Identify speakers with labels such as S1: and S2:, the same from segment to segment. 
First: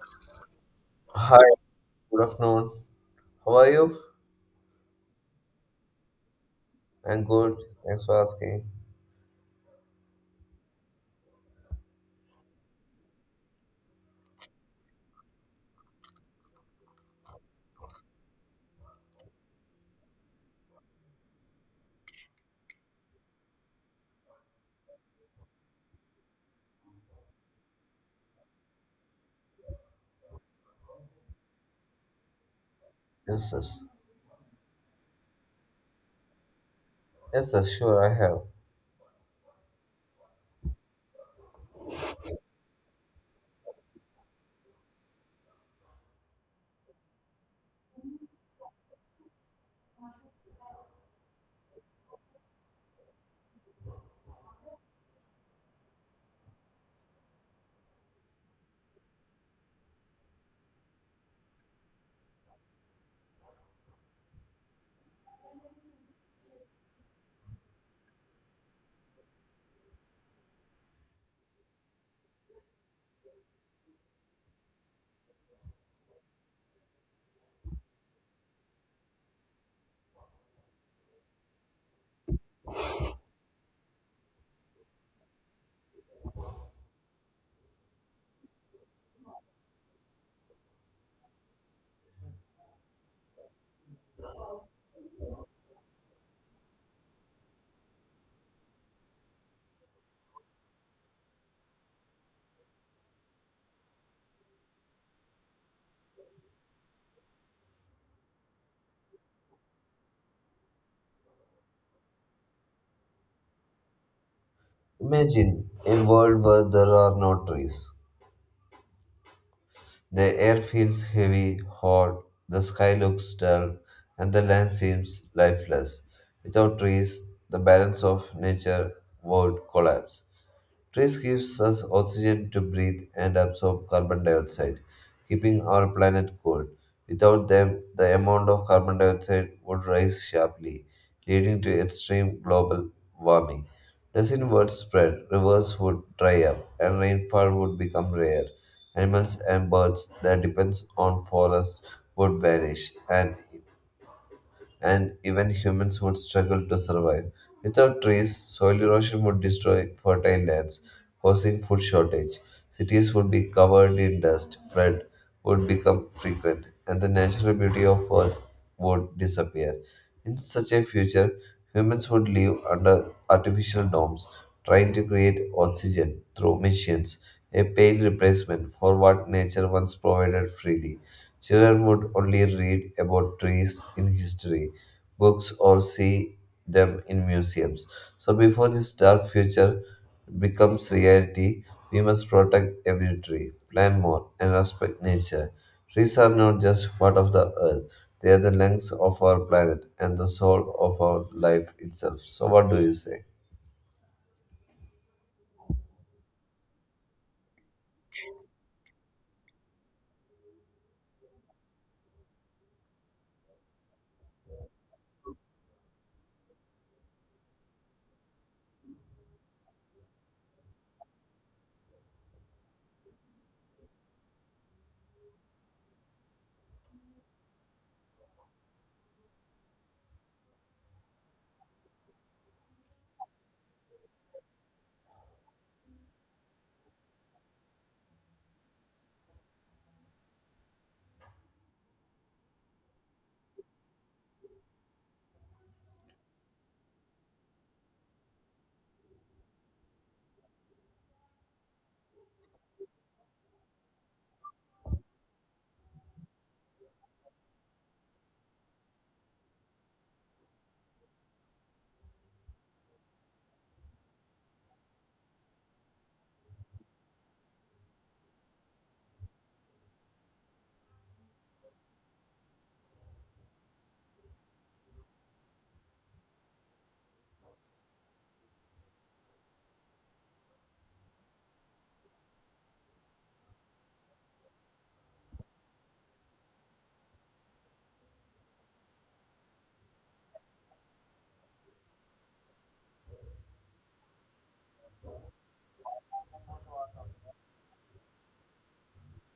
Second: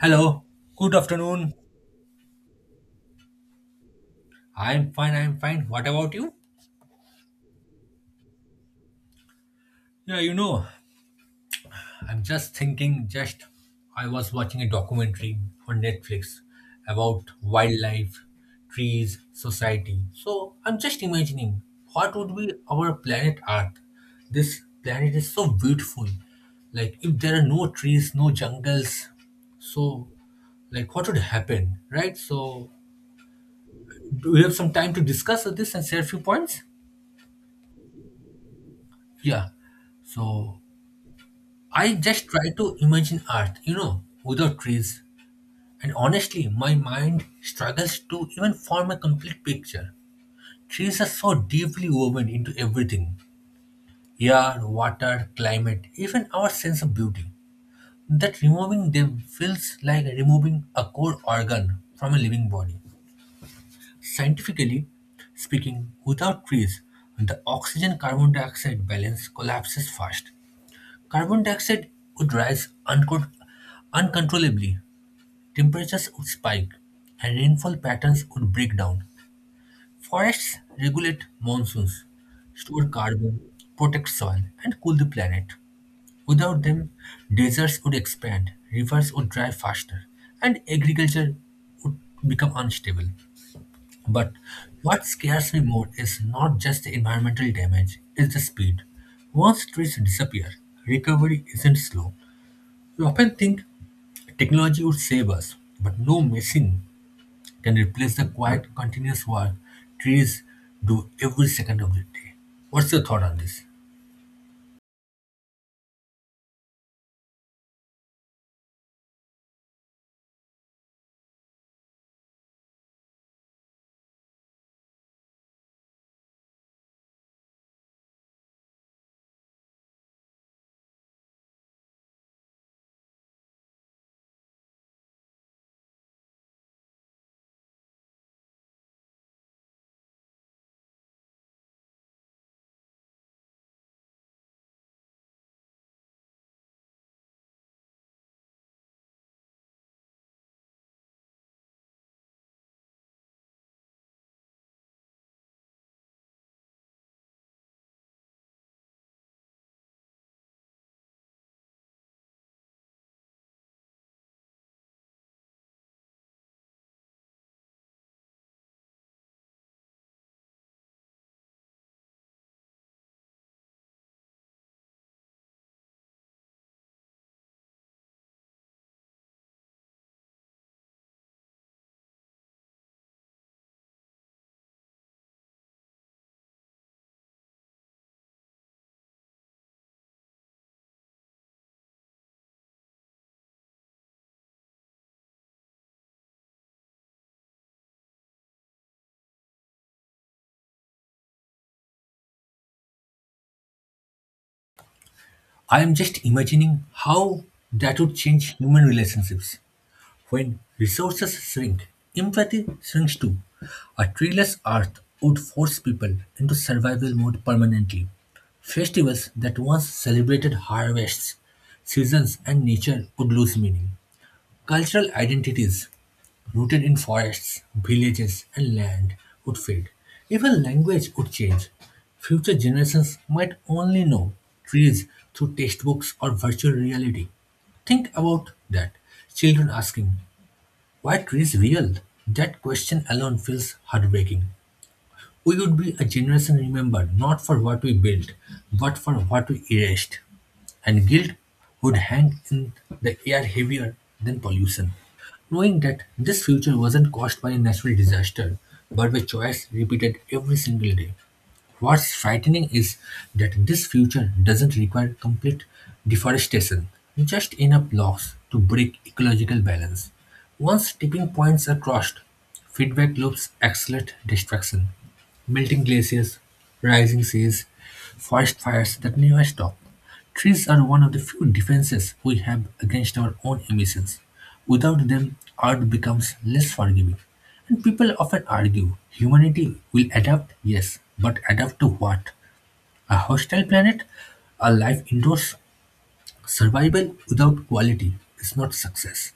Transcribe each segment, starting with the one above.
S1: Hello, good
S2: Hi,
S1: afternoon.
S2: good afternoon. How are you?
S1: I'm fine, I'm fine. What about you?
S2: I'm good. Thanks for asking.
S1: Yeah, I'm just thinking, just I was watching a documentary on Netflix about wildlife, trees, society. So I'm just imagining what would be our planet Earth. This planet is so beautiful. Like, if there are no trees, no jungles, so like what would happen, right? So,
S2: Yes, yes.
S1: do we have some time to discuss this and share a few points?
S2: Yes, yes, sure, I have.
S1: Yeah. So I just try to imagine Earth, without trees. And honestly, my mind struggles to even form a complete picture. Trees are so deeply woven into everything: air, water, climate, even our sense of beauty, that removing them feels like removing a core organ from a living body. Scientifically speaking, without trees, the oxygen carbon dioxide balance collapses fast. Carbon dioxide would rise uncontrollably, temperatures would spike, and rainfall patterns would break down. Forests regulate monsoons, store carbon, protect soil, and cool the planet. Without them, deserts would expand, rivers would dry faster, and agriculture would become unstable. But what scares me more is not just the environmental damage, it's the speed. Once trees disappear, recovery isn't slow. We often think technology would save us, but no machine can replace the quiet, continuous work trees do every second of the day. What's your thought on this?
S2: Imagine a world where there are no trees. The air feels heavy, hot, the sky looks dull, and the land seems lifeless. Without trees, the balance of nature would collapse. Trees gives us oxygen to breathe and absorb carbon dioxide, keeping our planet cool. Without them, the amount of carbon dioxide would rise sharply, leading to extreme global warming. Disease would spread, rivers would dry up, and rainfall would become rare. Animals and birds that depends on forests would vanish, and even humans would struggle to survive. Without trees, soil erosion would destroy fertile lands, causing food shortage. Cities would be covered in dust, flood would become frequent, and the natural beauty of Earth would disappear. In such a future, humans would live under artificial domes, trying to create oxygen through machines, a pale replacement for what nature once provided freely. Children would only read about trees in history books or see them in museums. So before this dark future becomes reality, we must protect every tree, plant more, and respect nature. Trees are not just part of the earth, they are the lungs of our planet and the soul of our life itself. So, what do you say?
S1: I am just imagining how that would change human relationships. When resources shrink, empathy shrinks too. A treeless earth would force people into survival mode permanently. Festivals that once celebrated harvests, seasons, and nature would lose meaning. Cultural identities rooted in forests, villages, and land would fade. Even language would change. Future generations might only know trees through textbooks or virtual reality. Think about that. Children asking, why trees real? That question alone feels heartbreaking. We would be a generation remembered not for what we built, but for what we erased. And guilt would hang in the air heavier than pollution. Knowing that this future wasn't caused by a natural disaster, but by choice repeated every single day. What's frightening is that this future doesn't require complete deforestation, just enough loss to break ecological balance. Once tipping points are crossed, feedback loops accelerate destruction. Melting glaciers, rising seas, forest fires that never stop. Trees are one of the few defenses we have against our own emissions. Without them, Earth becomes less forgiving. And people often argue humanity will adapt, yes, but adapt to what? A hostile planet? A life indoors? Survival without quality is not success.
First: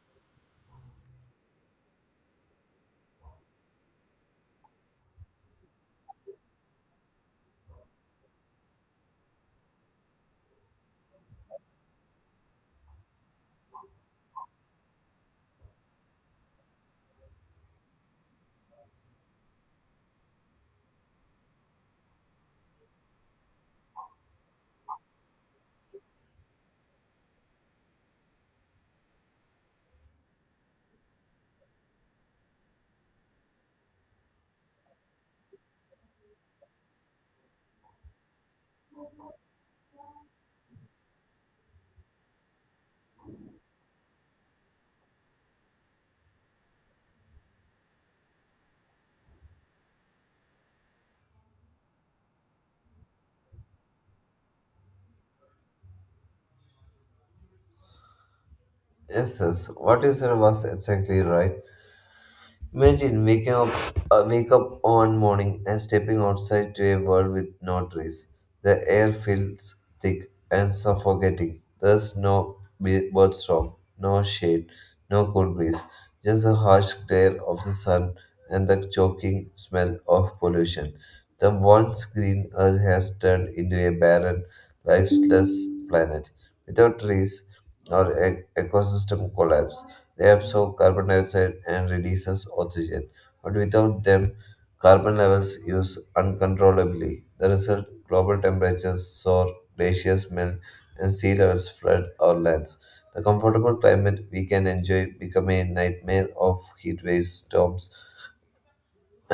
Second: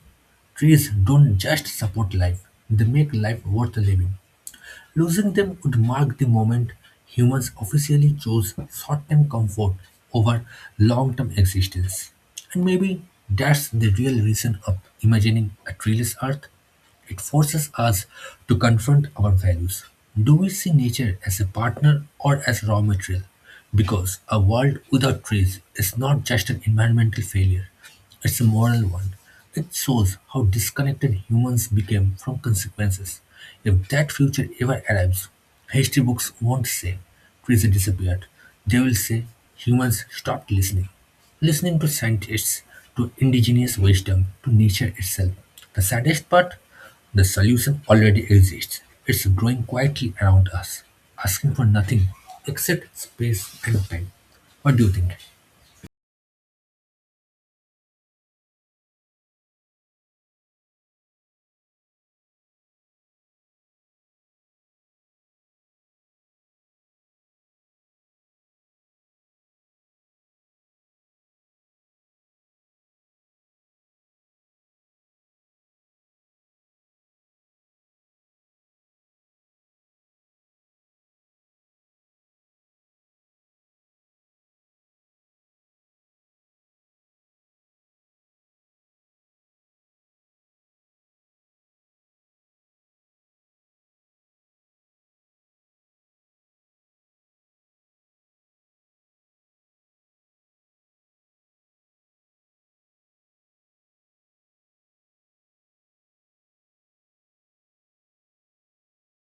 S1: Trees don't just support life, they make life worth living. Losing them would mark the moment humans officially chose short term comfort over long term existence. And maybe that's the real reason of imagining a treeless earth. It forces us to confront our values. Do we see nature as a partner or as raw material? Because a world without trees is not just an environmental failure, it's a moral one. It shows how disconnected humans became from consequences. If that future ever arrives, history books won't say trees disappeared. They will say humans stopped listening. Listening to scientists, to indigenous wisdom, to nature itself. The saddest part? The solution already exists; it's growing quietly around us, asking for nothing except space and time. What do you think?
S2: Yes, yes, what you said was exactly right. Imagine waking up, wake up on morning and stepping outside to a world with no trees. The air feels thick and suffocating. There's no bird, no shade, no cool breeze, just the harsh glare of the sun and the choking smell of pollution. The once green earth has turned into a barren, lifeless planet. Without trees, our ecosystem collapse, they absorb carbon dioxide and releases oxygen, but without them, carbon levels use uncontrollably. The result, global temperatures soar, glaciers melt, and sea levels flood our lands. The comfortable climate we can enjoy become a nightmare of heat waves, storms,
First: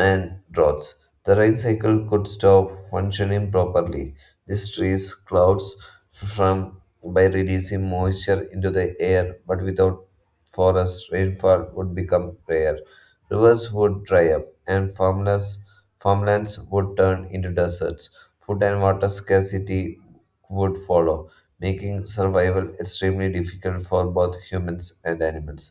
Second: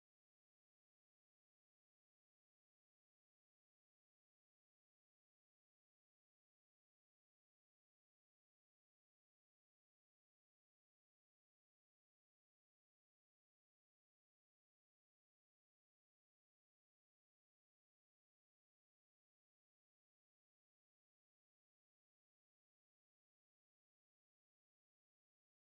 S2: and roads. The rain cycle could stop functioning properly. This trees clouds from by releasing moisture into the air, but without forest, rainfall would become rare. Rivers would dry up, and farmless farmlands would turn into deserts. Food and water scarcity would follow, making survival extremely difficult for both humans and animals.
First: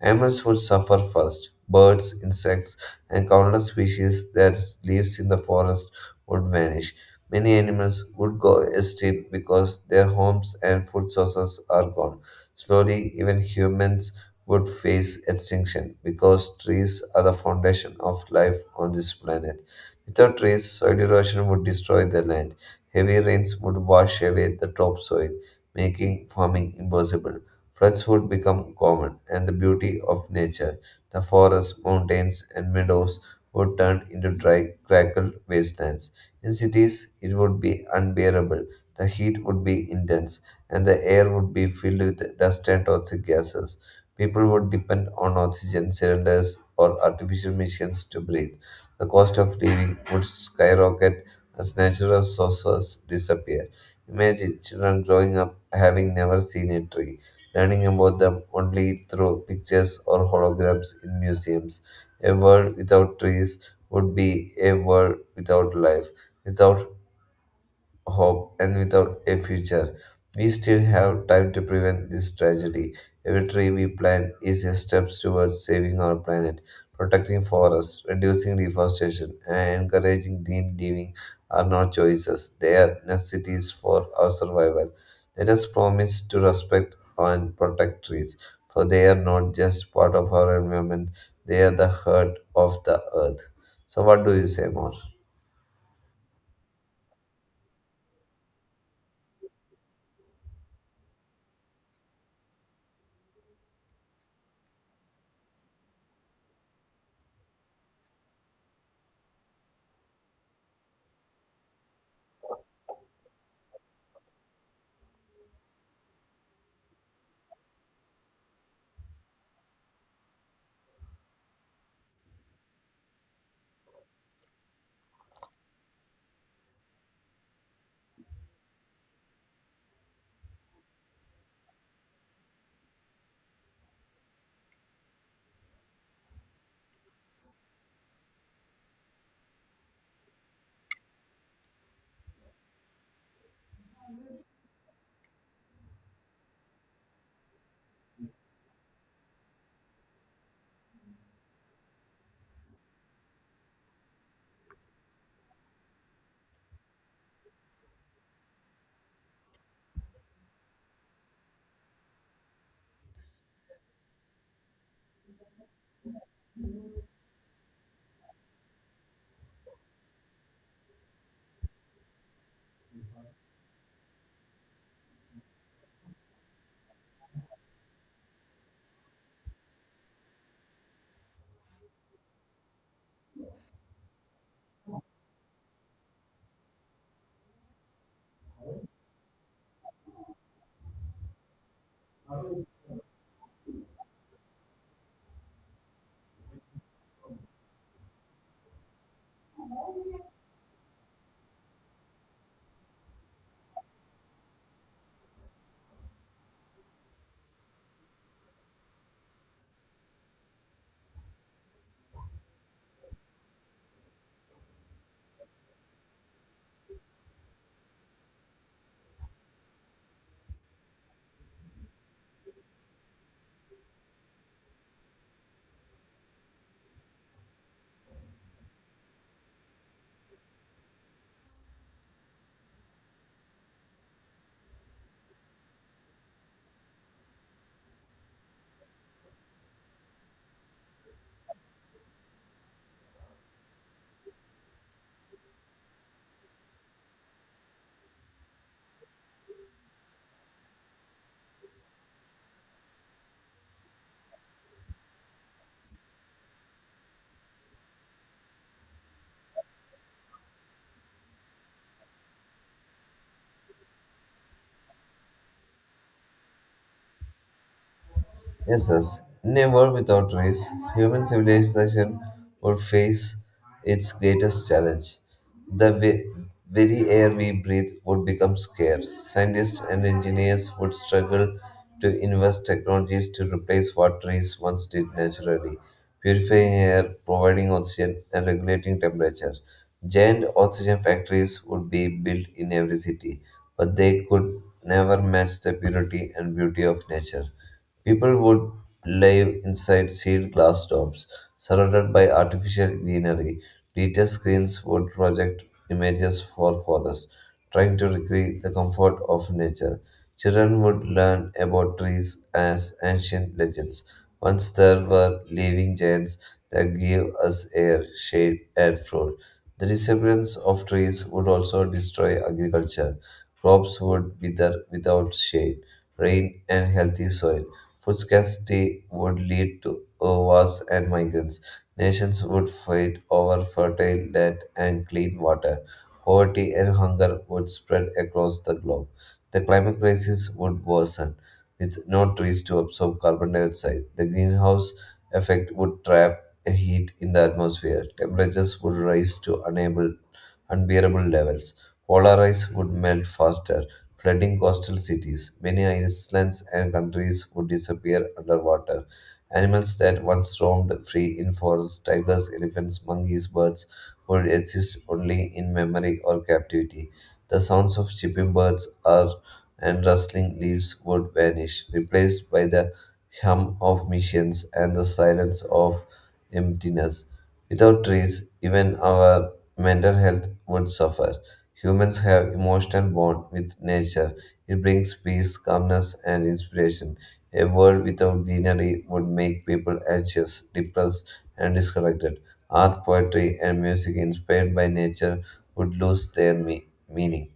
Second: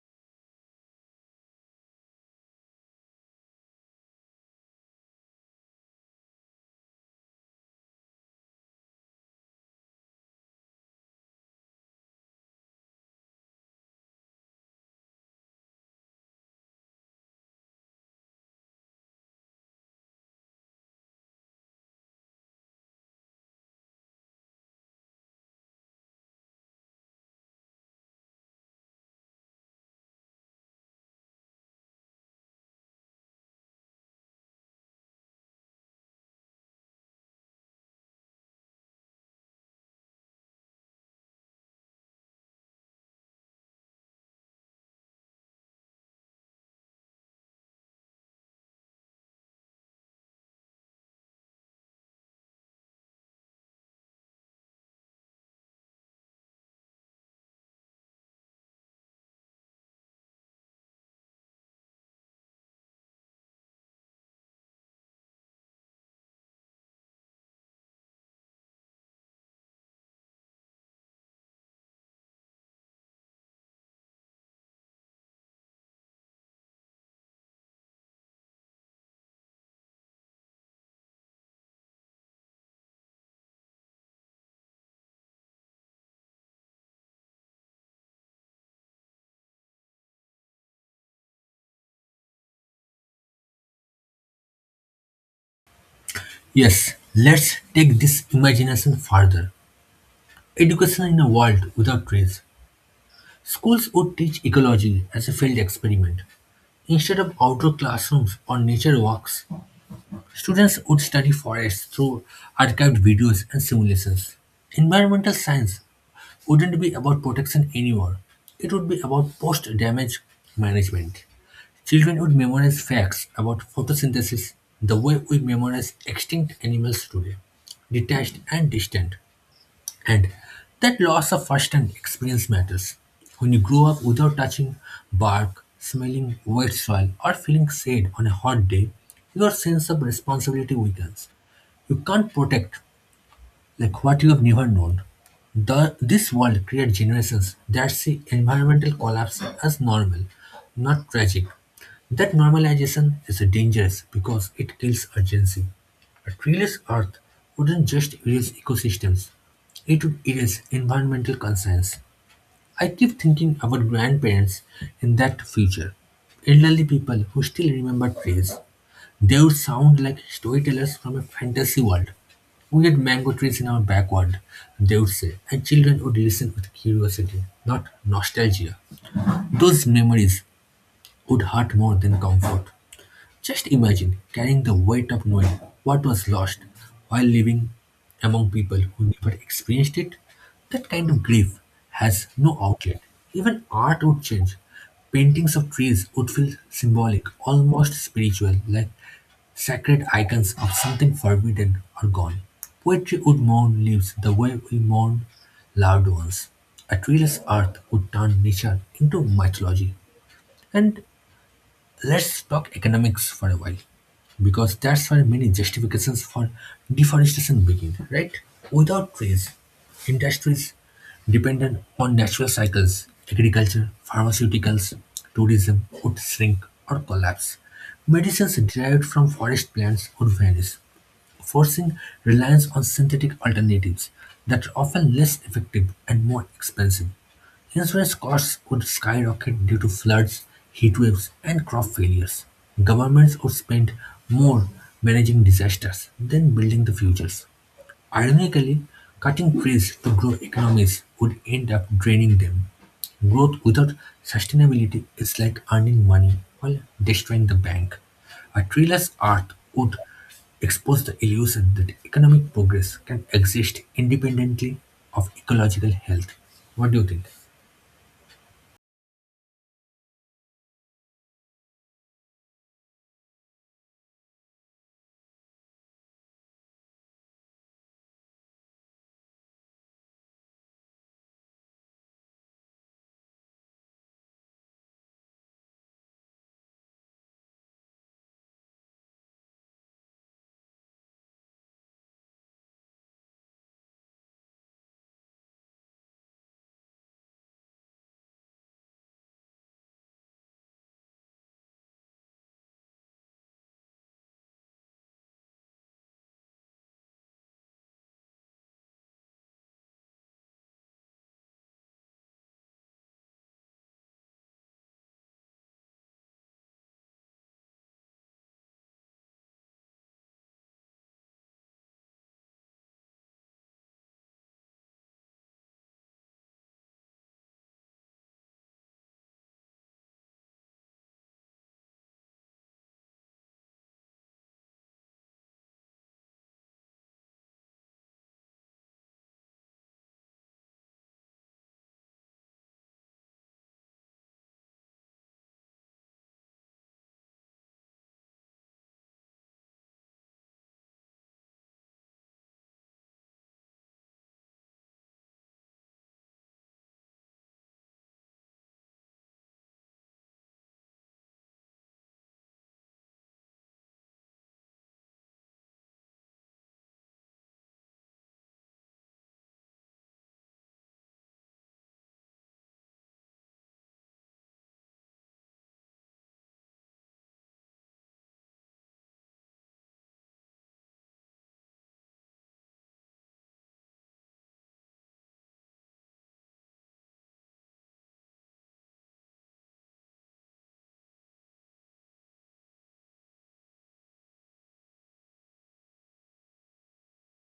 S2: Animals would suffer first. Birds, insects, and countless species that lives in the forest would vanish. Many animals would go extinct because their homes and food sources are gone. Slowly, even humans would face extinction because trees are the foundation of life on this planet. Without trees, soil erosion would destroy the land. Heavy rains would wash away the topsoil, making farming impossible. Floods would become common, and the beauty of nature, the forests, mountains, and meadows, would turn into dry, crackled wastelands. In cities, it would be unbearable. The heat would be intense, and the air would be filled with dust and toxic gases. People would depend on oxygen cylinders or artificial machines to breathe. The cost of living would skyrocket as natural sources disappear. Imagine children growing up having never seen a tree, learning about them only through pictures or holograms in museums. A world without trees would be a world without life, without hope and without a future. We still have time to prevent this tragedy. Every tree we plant is a step towards saving our planet. Protecting forests, reducing deforestation, and encouraging green living are not choices, they are necessities for our survival. Let us promise to respect and protect trees, for they are not just part of our environment, they are the heart of the earth. So, what do you say more?
S1: Yes, let's take this imagination further. Education in a world without trees. Schools would teach ecology as a field experiment. Instead of outdoor classrooms or nature walks, students would study forests through archived videos and simulations. Environmental science wouldn't be about protection anymore. It would be about post damage management. Children would memorize facts about photosynthesis the way we memorize extinct animals today, detached and distant. And that loss of first hand experience matters. When you grow up without touching bark, smelling wet soil, or feeling sad on a hot day, your sense of responsibility weakens. You can't protect like what you have never known. This world creates generations that see environmental collapse as normal, not tragic. That normalization is dangerous because it kills urgency. A treeless earth wouldn't just erase ecosystems, it would erase environmental concerns. I keep thinking about grandparents in that future, elderly people who still remember trees, they would sound like storytellers from a fantasy world. We had mango trees in our backyard, they would say, and children would listen with curiosity, not nostalgia. Those memories would hurt more than comfort. Just imagine carrying the weight of knowing what was lost while living among people who never experienced it. That kind of grief has no outlet. Even art would change. Paintings of trees would feel symbolic, almost spiritual, like sacred icons of something forbidden or gone. Poetry would mourn leaves the way we mourn loved ones. A treeless earth would turn nature into mythology. And let's talk economics for a while, because that's where many justifications for deforestation begin, right? Without trees, industries dependent on natural cycles, agriculture, pharmaceuticals, tourism would shrink or collapse. Medicines derived from forest plants would vanish, forcing reliance on synthetic alternatives that are often less effective and more expensive. Insurance costs would skyrocket due to floods, heatwaves, and crop failures. Governments would spend more managing disasters than building the futures. Ironically, cutting trees to grow economies would end up draining them. Growth without sustainability is like earning money while destroying the bank. A treeless earth would expose the illusion that economic progress can exist independently of ecological health. What do you think?
S2: Yes, yes. In a world without race, human civilization would face its greatest challenge. The very air we breathe would become scarce. Scientists and engineers would struggle to invest technologies to replace what trees once did naturally, purifying air, providing oxygen, and regulating temperature. Giant oxygen factories would be built in every city, but they could never match the purity and beauty of nature. People would live inside sealed glass domes, surrounded by artificial greenery. Detail screens would project images for forests, trying to recreate the comfort of nature. Children would learn about trees as ancient legends. Once there were living giants that gave us air, shade, and fruit. The disappearance of trees would also destroy agriculture. Crops would wither without shade, rain, and healthy soil. Food scarcity would lead to wars and migrants. Nations would fight over fertile land and clean water. Poverty and hunger would spread across the globe. The climate crisis would worsen, with no trees to absorb carbon dioxide. The greenhouse effect would trap heat in the atmosphere. Temperatures would rise to unbearable levels. Polar ice would melt faster, flooding coastal cities. Many islands and countries would disappear underwater. Animals that once roamed free in forests, tigers, elephants, monkeys, birds, would exist only in memory or captivity. The sounds of chirping birds are, and rustling leaves would vanish, replaced by the hum of machines and the silence of emptiness. Without trees, even our mental health would suffer. Humans have emotional bond with nature. It brings peace, calmness, and inspiration. A world without greenery would make people anxious, depressed, and disconnected. Art, poetry, and music inspired by nature would lose their meaning.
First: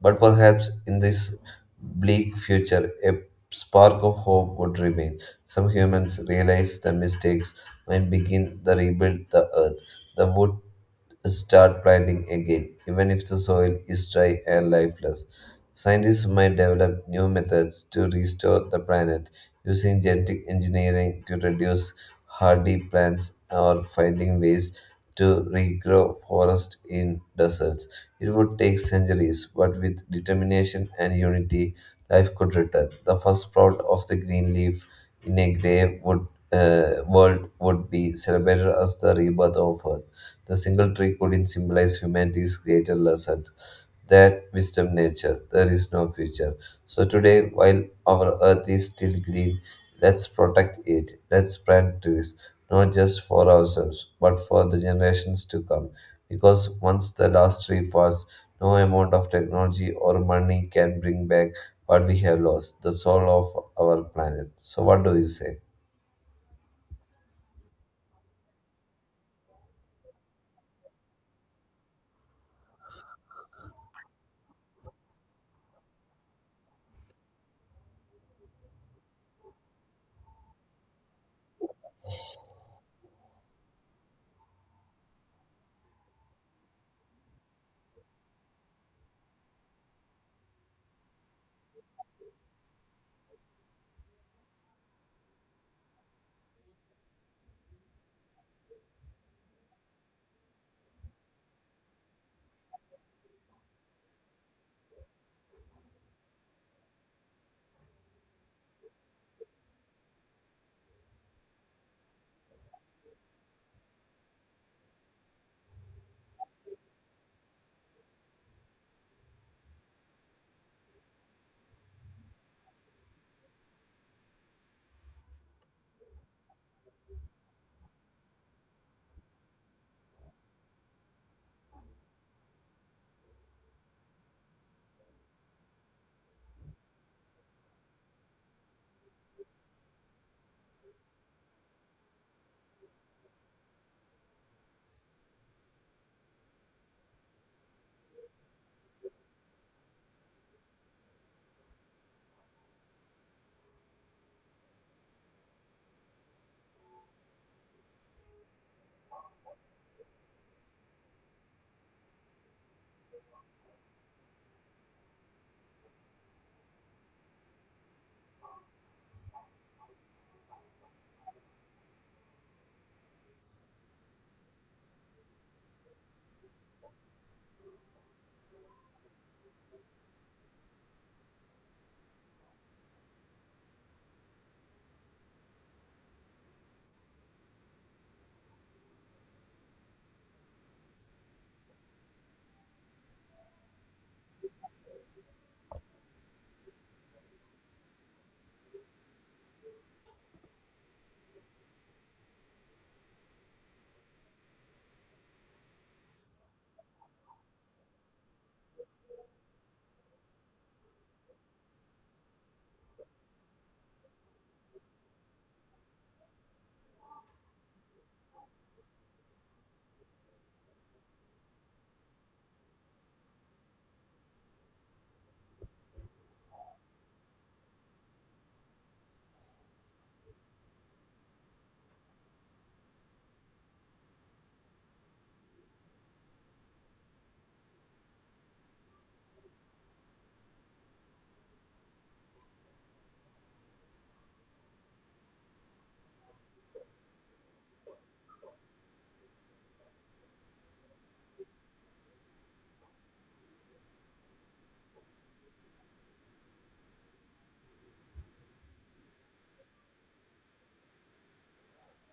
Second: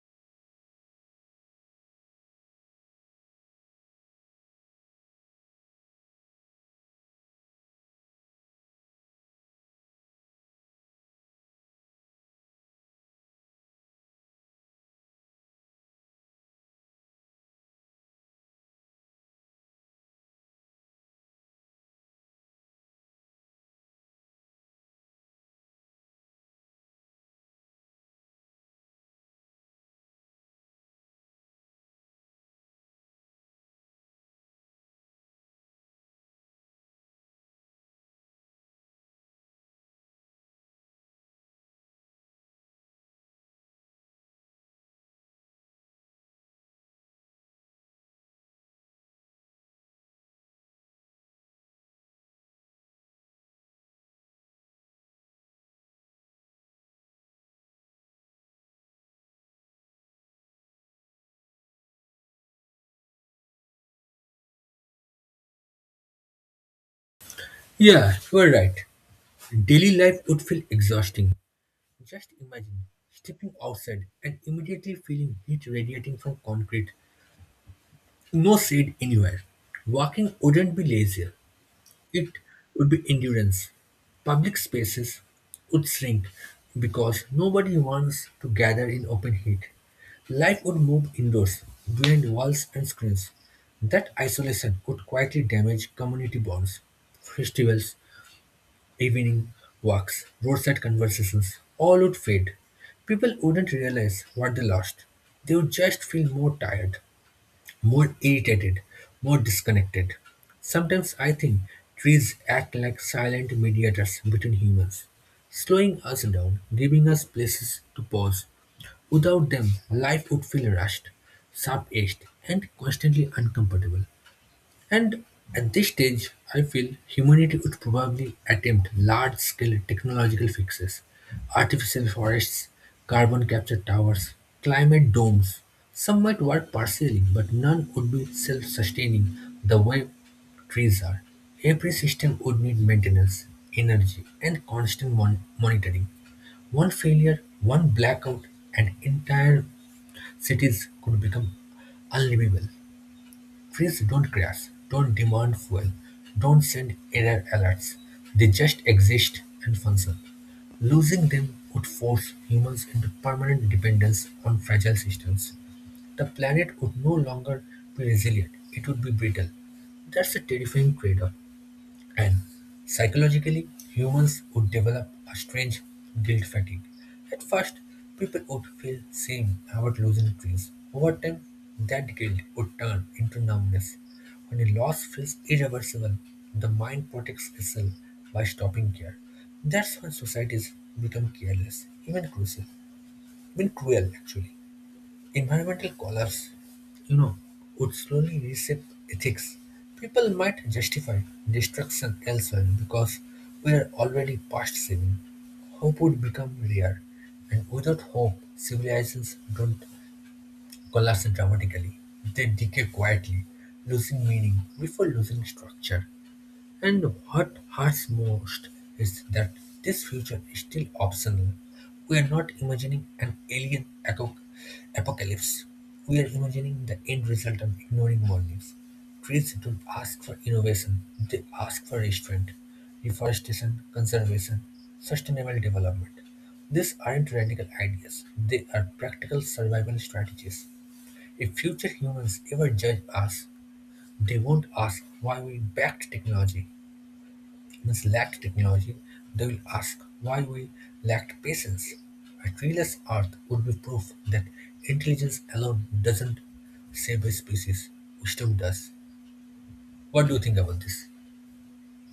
S2: But perhaps in this bleak future, a spark of hope would remain. Some humans realize the mistakes and begin to rebuild the earth. The wood start planting again, even if the soil is dry and lifeless. Scientists might develop new methods to restore the planet using genetic engineering to reduce hardy plants or finding ways to regrow forests in deserts. It would take centuries, but with determination and unity, life could return. The first sprout of the green leaf in a grey world would be celebrated as the rebirth of Earth. The single tree couldn't symbolize humanity's greater lesson that wisdom nature, there is no future. So today, while our earth is still green, let's protect it. Let's plant trees, not just for ourselves, but for the generations to come. Because once the last tree falls, no amount of technology or money can bring back what we have lost, the soul of our planet. So, what do you say?
S1: Yeah, you are right. Daily life would feel exhausting. Just imagine stepping outside and immediately feeling heat radiating from concrete, no shade anywhere. Walking wouldn't be leisure, it would be endurance. Public spaces would shrink because nobody wants to gather in open heat. Life would move indoors, behind walls and screens. That isolation could quietly damage community bonds. Festivals, evening walks, roadside conversations, all would fade. People wouldn't realize what they lost. They would just feel more tired, more irritated, more disconnected. Sometimes I think trees act like silent mediators between humans, slowing us down, giving us places to pause. Without them, life would feel rushed, sharp edged, and constantly uncomfortable. And at this stage, I feel humanity would probably attempt large scale technological fixes: artificial forests, carbon capture towers, climate domes. Some might work partially, but none would be self sustaining the way trees are. Every system would need maintenance, energy, and constant monitoring. One failure, one blackout, and entire cities could become unlivable. Trees don't crash, don't demand fuel, don't send error alerts. They just exist and function. Losing them would force humans into permanent dependence on fragile systems. The planet would no longer be resilient, it would be brittle. That's a terrifying trade off. And psychologically, humans would develop a strange guilt fatigue. At first, people would feel shame about losing things. Over time, that guilt would turn into numbness. When a loss feels irreversible, the mind protects itself by stopping care. That's when societies become careless, even cruel actually. Environmental collapse, you know, would slowly reshape ethics. People might justify destruction elsewhere because we are already past saving. Hope would become rare, and without hope, civilizations don't collapse dramatically. They decay quietly, losing meaning before losing structure. And what hurts most is that this future is still optional. We are not imagining an alien apocalypse. We are imagining the end result and ignoring warnings. Trees don't ask for innovation, they ask for restraint, reforestation, conservation, sustainable development. These aren't radical ideas, they are practical survival strategies. If future humans ever judge us, they won't ask why we backed technology humans lacked technology, they will ask why we lacked patience. A treeless earth would be proof that intelligence alone doesn't save a species, wisdom does. What do you think about this?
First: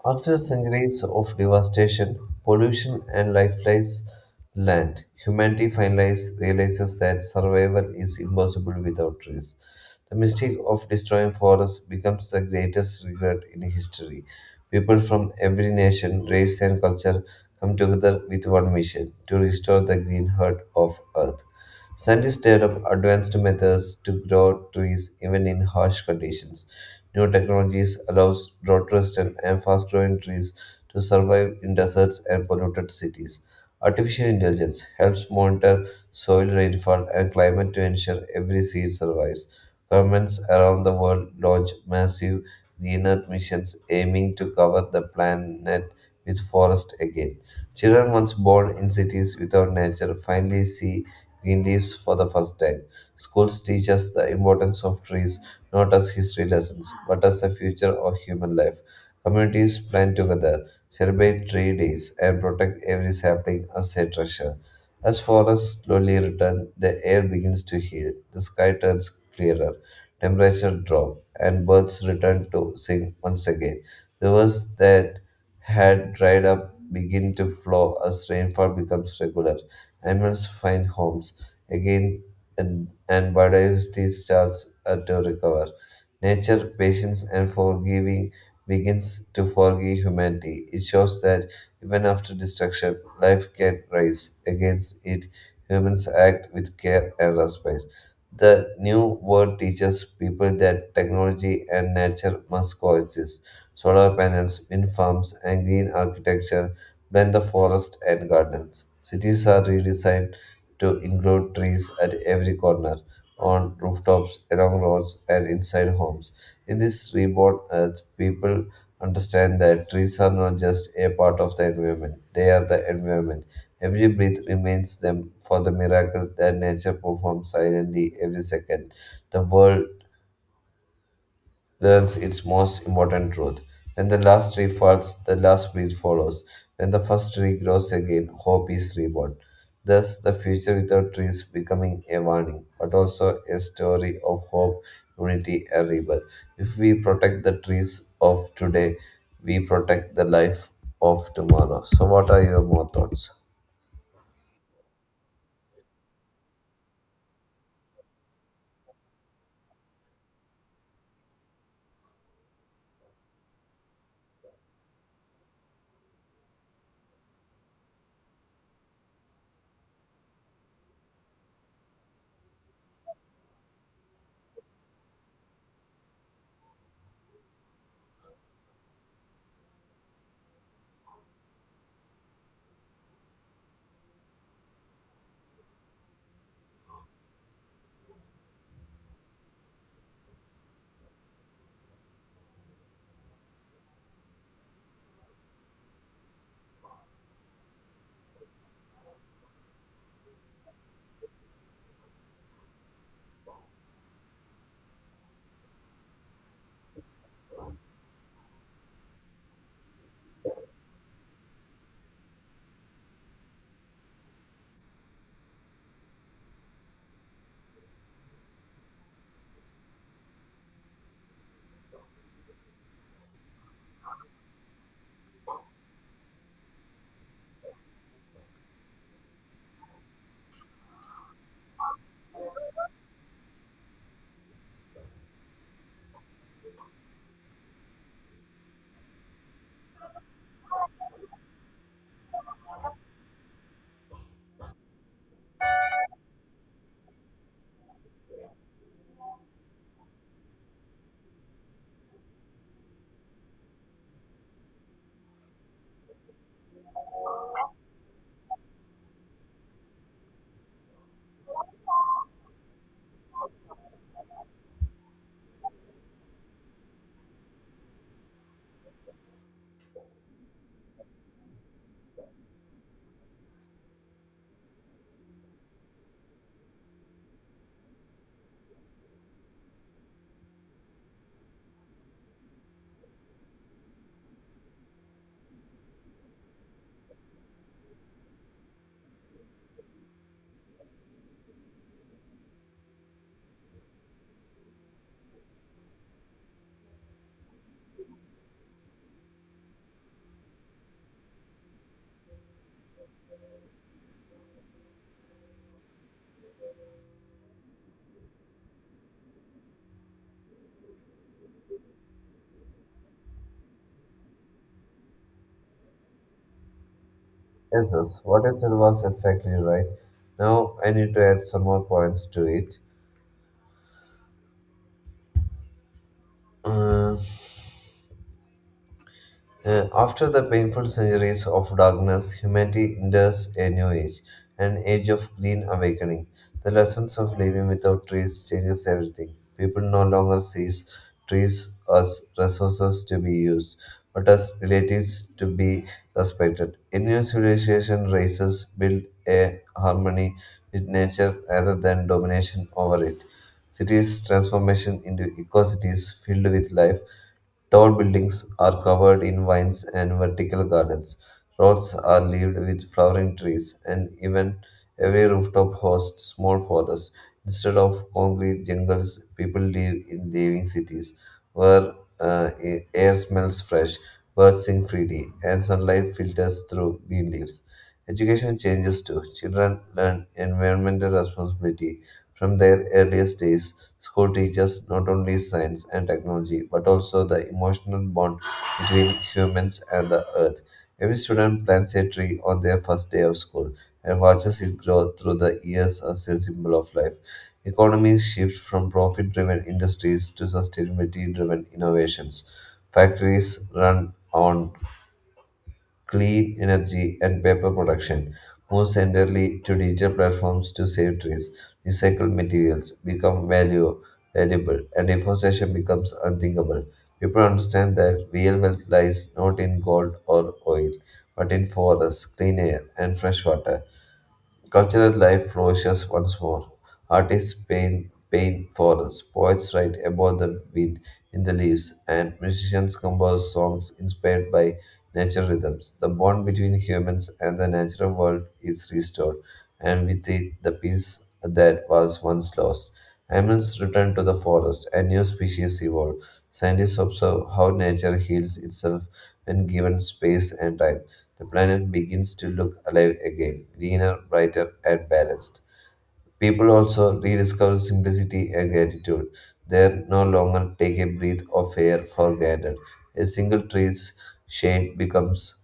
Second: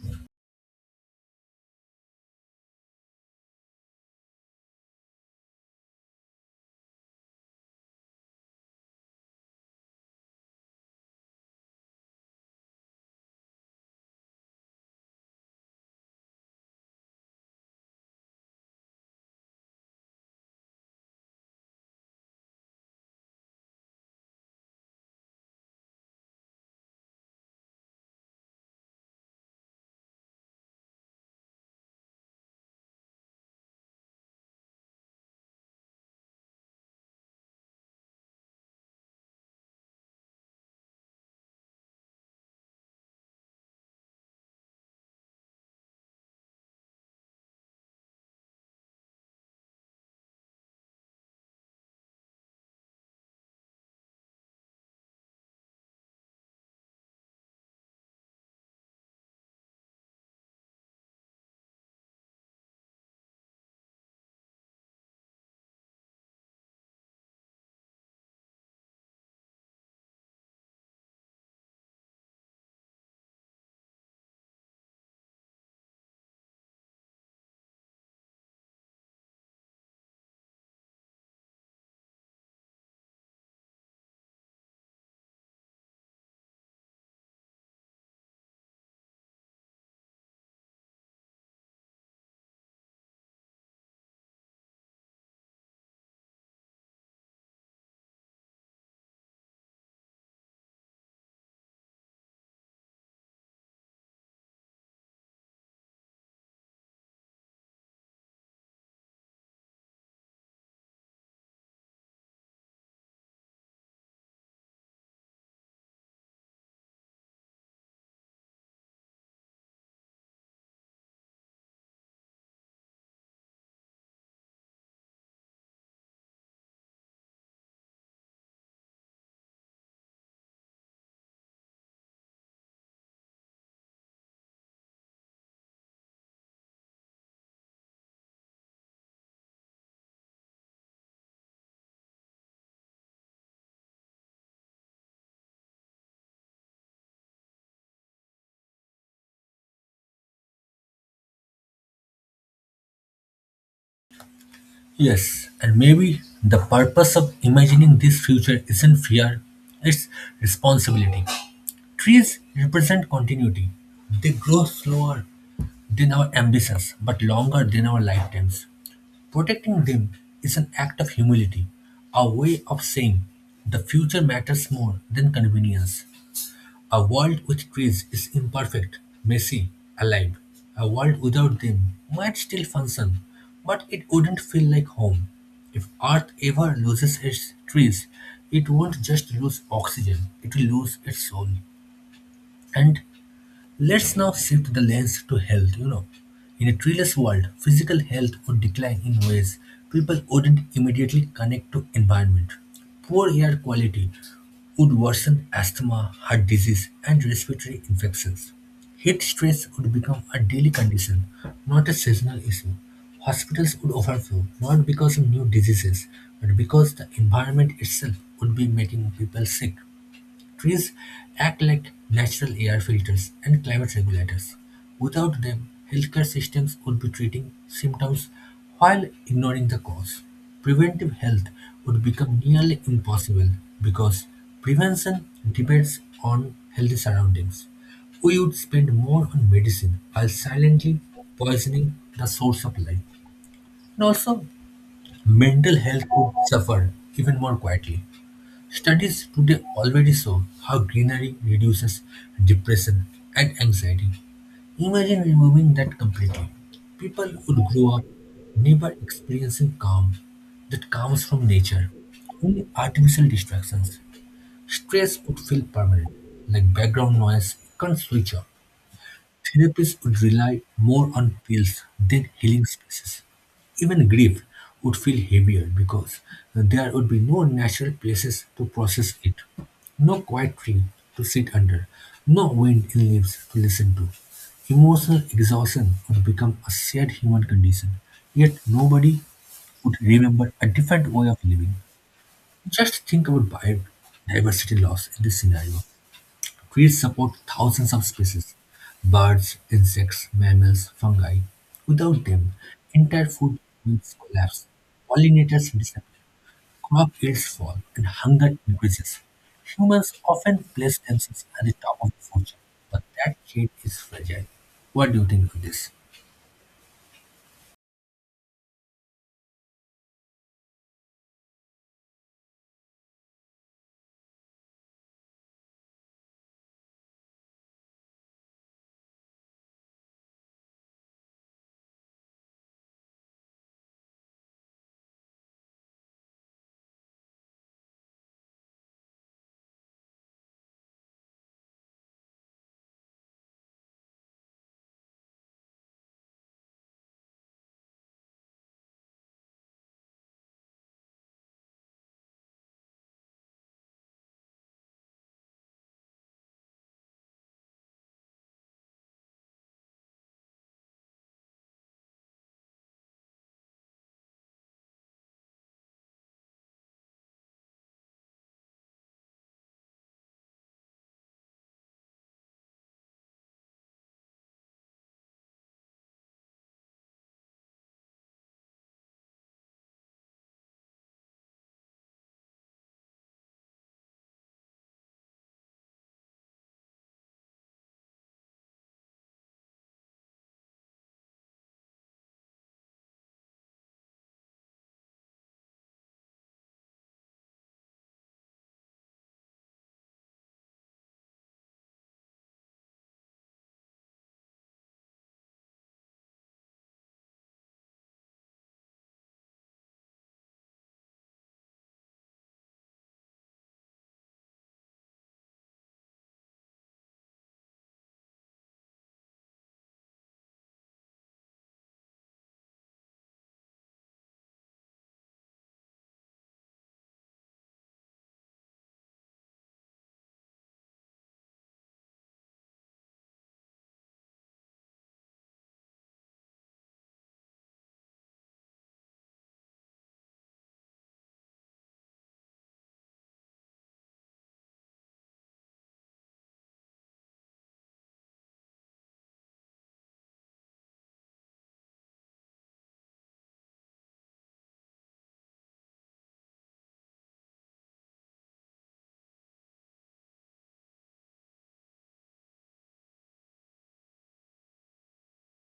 S2: After centuries of devastation, pollution, and lifeless land, humanity finally realizes that survival is impossible without trees. The mistake of destroying forests becomes the greatest regret in history. People from every nation, race, and culture come together with one mission to restore the green heart of Earth. Scientists develop advanced methods to grow trees even in harsh conditions. New technologies allows drought-resistant and fast-growing trees to survive in deserts and polluted cities. Artificial intelligence helps monitor soil rainfall and climate to ensure every seed survives. Governments around the world launch massive green earth missions aiming to cover the planet with forest again. Children once born in cities without nature finally see green leaves for the first time. Schools teach us the importance of trees not as history lessons, but as the future of human life. Communities plan together, celebrate tree days, and protect every sapling as a treasure. As forests slowly return, the air begins to heal, the sky turns clearer, temperature drop, and birds return to sing once again. Rivers that had dried up begin to flow as rainfall becomes regular. Animals find homes again, and bodies these charges to recover. Nature, patience, and forgiving begins to forgive humanity. It shows that even after destruction, life can rise. Against it, humans act with care and respect. The new world teaches people that technology and nature must coexist. Solar panels, wind farms, and green architecture blend the forest and gardens. Cities are redesigned to include trees at every corner, on rooftops, along roads, and inside homes. In this reborn earth, people understand that trees are not just a part of the environment, they are the environment. Every breath reminds them for the miracle that nature performs silently every second. The world learns its most important truth. When the last tree falls, the last breath follows. When the first tree grows again, hope is reborn. Thus, the future without trees becoming a warning, but also a story of hope, unity, and rebirth. If we protect the trees of today, we protect the life of tomorrow. So, what are your more thoughts?
S1: Yes, and maybe the purpose of imagining this future isn't fear, it's responsibility. Trees represent continuity. They grow slower than our ambitions, but longer than our lifetimes. Protecting them is an act of humility, a way of saying the future matters more than convenience. A world with trees is imperfect, messy, alive. A world without them might still function, but it wouldn't feel like home. If Earth ever loses its trees, it won't just lose oxygen, it will lose its soul. And let's now shift the lens to health. In a treeless world, physical health would decline in ways people wouldn't immediately connect to environment. Poor air quality would worsen asthma, heart disease, and respiratory infections. Heat stress would become a daily condition, not a seasonal issue. Hospitals would overflow, not because of new diseases, but because the environment itself would be making people sick. Trees act like natural air filters and climate regulators. Without them, healthcare systems would be treating symptoms while ignoring the cause. Preventive health would become nearly impossible because prevention depends on healthy surroundings. We would spend more on medicine while silently poisoning the source of life. And also, mental health would suffer even more quietly. Studies today already show how greenery reduces depression and anxiety. Imagine removing that completely. People would grow up never experiencing calm that comes from nature, only artificial distractions. Stress would feel permanent, like background noise you can't switch off. Therapies would rely more on pills than healing spaces. Even grief would feel heavier because there would be no natural places to process it, no quiet tree to sit under, no wind in leaves to listen to. Emotional exhaustion would become a shared human condition, yet nobody would remember a different way of living. Just think about biodiversity loss in this scenario. Trees support thousands of species: birds, insects, mammals, fungi. Without them, entire food chains collapse, pollinators disappear, crop yields fall, and hunger increases. Humans often place themselves at the top of the food chain, but that chain is fragile. What do you think of this?
S2: Yes, yes. What I said was exactly right. Now, I need to add some more points to it. Uh, After the painful centuries of darkness, humanity enters a new age, an age of green awakening. The lessons of living without trees changes everything. People no longer sees trees as resources to be used, but as relatives to be respected. A new civilization races build a harmony with nature rather than domination over it. Cities transformation into eco cities filled with life. Tall buildings are covered in vines and vertical gardens. Roads are leaved with flowering trees, and even every rooftop hosts small forests. Instead of concrete jungles, people live in living cities where air smells fresh, birds sing freely, and sunlight filters through green leaves. Education changes too. Children learn environmental responsibility from their earliest days. School teaches not only science and technology, but also the emotional bond between humans and the earth. Every student plants a tree on their first day of school and watches it grow through the years as a symbol of life. Economies shift from profit driven industries to sustainability driven innovations. Factories run on clean energy, and paper production. Move centrally to digital platforms to save trees, recycle materials, become value valuable, and deforestation becomes unthinkable. People understand that real wealth lies not in gold or oil, but in forests, clean air, and fresh water. Cultural life flourishes once more. Artists paint forests, poets write about the wind in the leaves, and musicians compose songs inspired by nature rhythms. The bond between humans and the natural world is restored, and with it, the peace that was once lost. Animals return to the forest, and new species evolve. Scientists observe how nature heals itself when given space and time. The planet begins to look alive again, greener, brighter, and balanced. People also rediscover simplicity and gratitude. They no longer take a breath of air for granted. A single tree's shade becomes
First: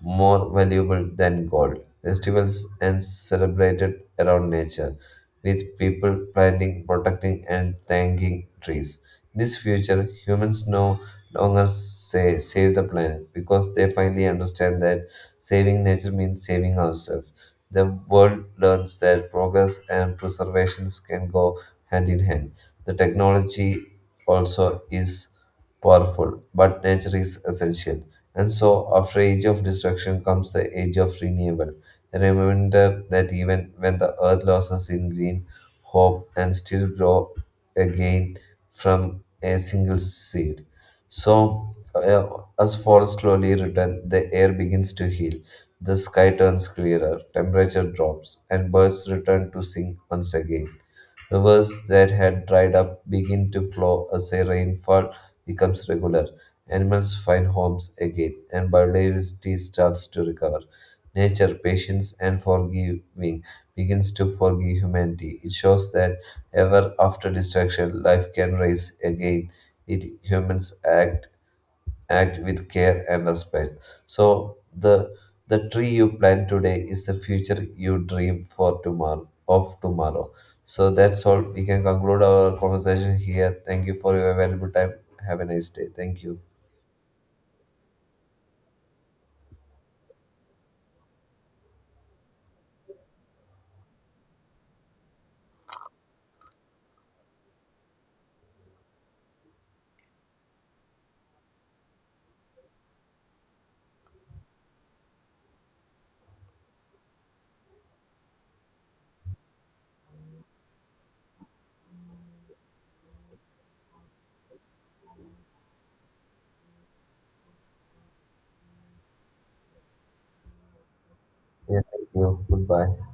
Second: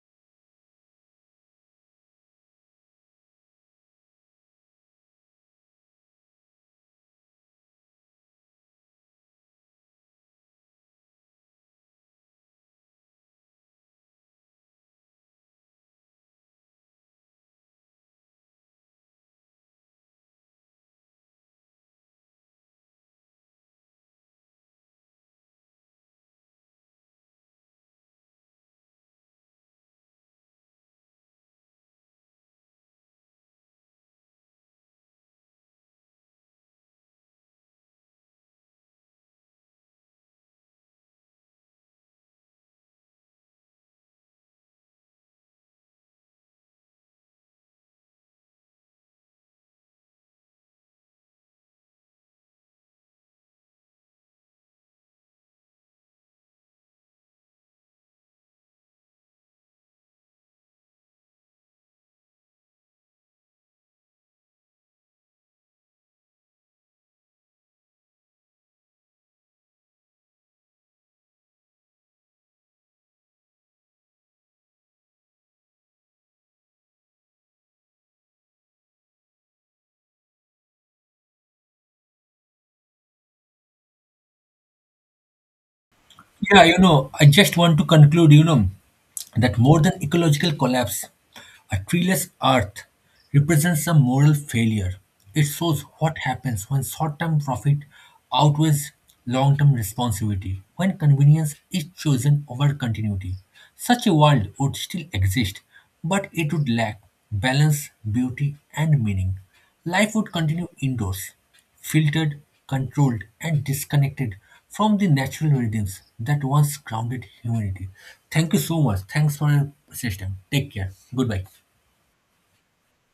S2: more valuable than gold. Festivals and celebrated around nature, with people planting, protecting, and thanking trees. In this future, humans no longer say save the planet because they finally understand that saving nature means saving ourselves. The world learns that progress and preservation can go hand in hand. The technology also is powerful, but nature is essential. And so, after age of destruction comes the age of renewal, a reminder that even when the earth loses in green, hope and still grow again from a single seed. So, as forests slowly return, the air begins to heal, the sky turns clearer, temperature drops, and birds return to sing once again. Rivers that had dried up begin to flow as a rainfall becomes regular. Animals find homes again, and biodiversity starts to recover. Nature, patience, and forgiving begins to forgive humanity. It shows that ever after destruction, life can rise again. It humans act with care and respect. So the the tree you plant today is the future you dream for tomorrow of tomorrow. So that's all. We can conclude our conversation here. Thank you for your valuable time. Have a nice day. Thank you.
S1: Yeah, I just want to conclude, that more than ecological collapse, a treeless earth represents a moral failure. It shows what happens when short term profit outweighs long term responsibility, when convenience is chosen over continuity. Such a world would still exist, but it would lack balance, beauty, and meaning. Life would continue indoors, filtered, controlled, and disconnected from the natural rhythms that once grounded humanity. Thank you so much. Thanks for your system. Take care. Goodbye.
S2: Yeah, thank you. Goodbye.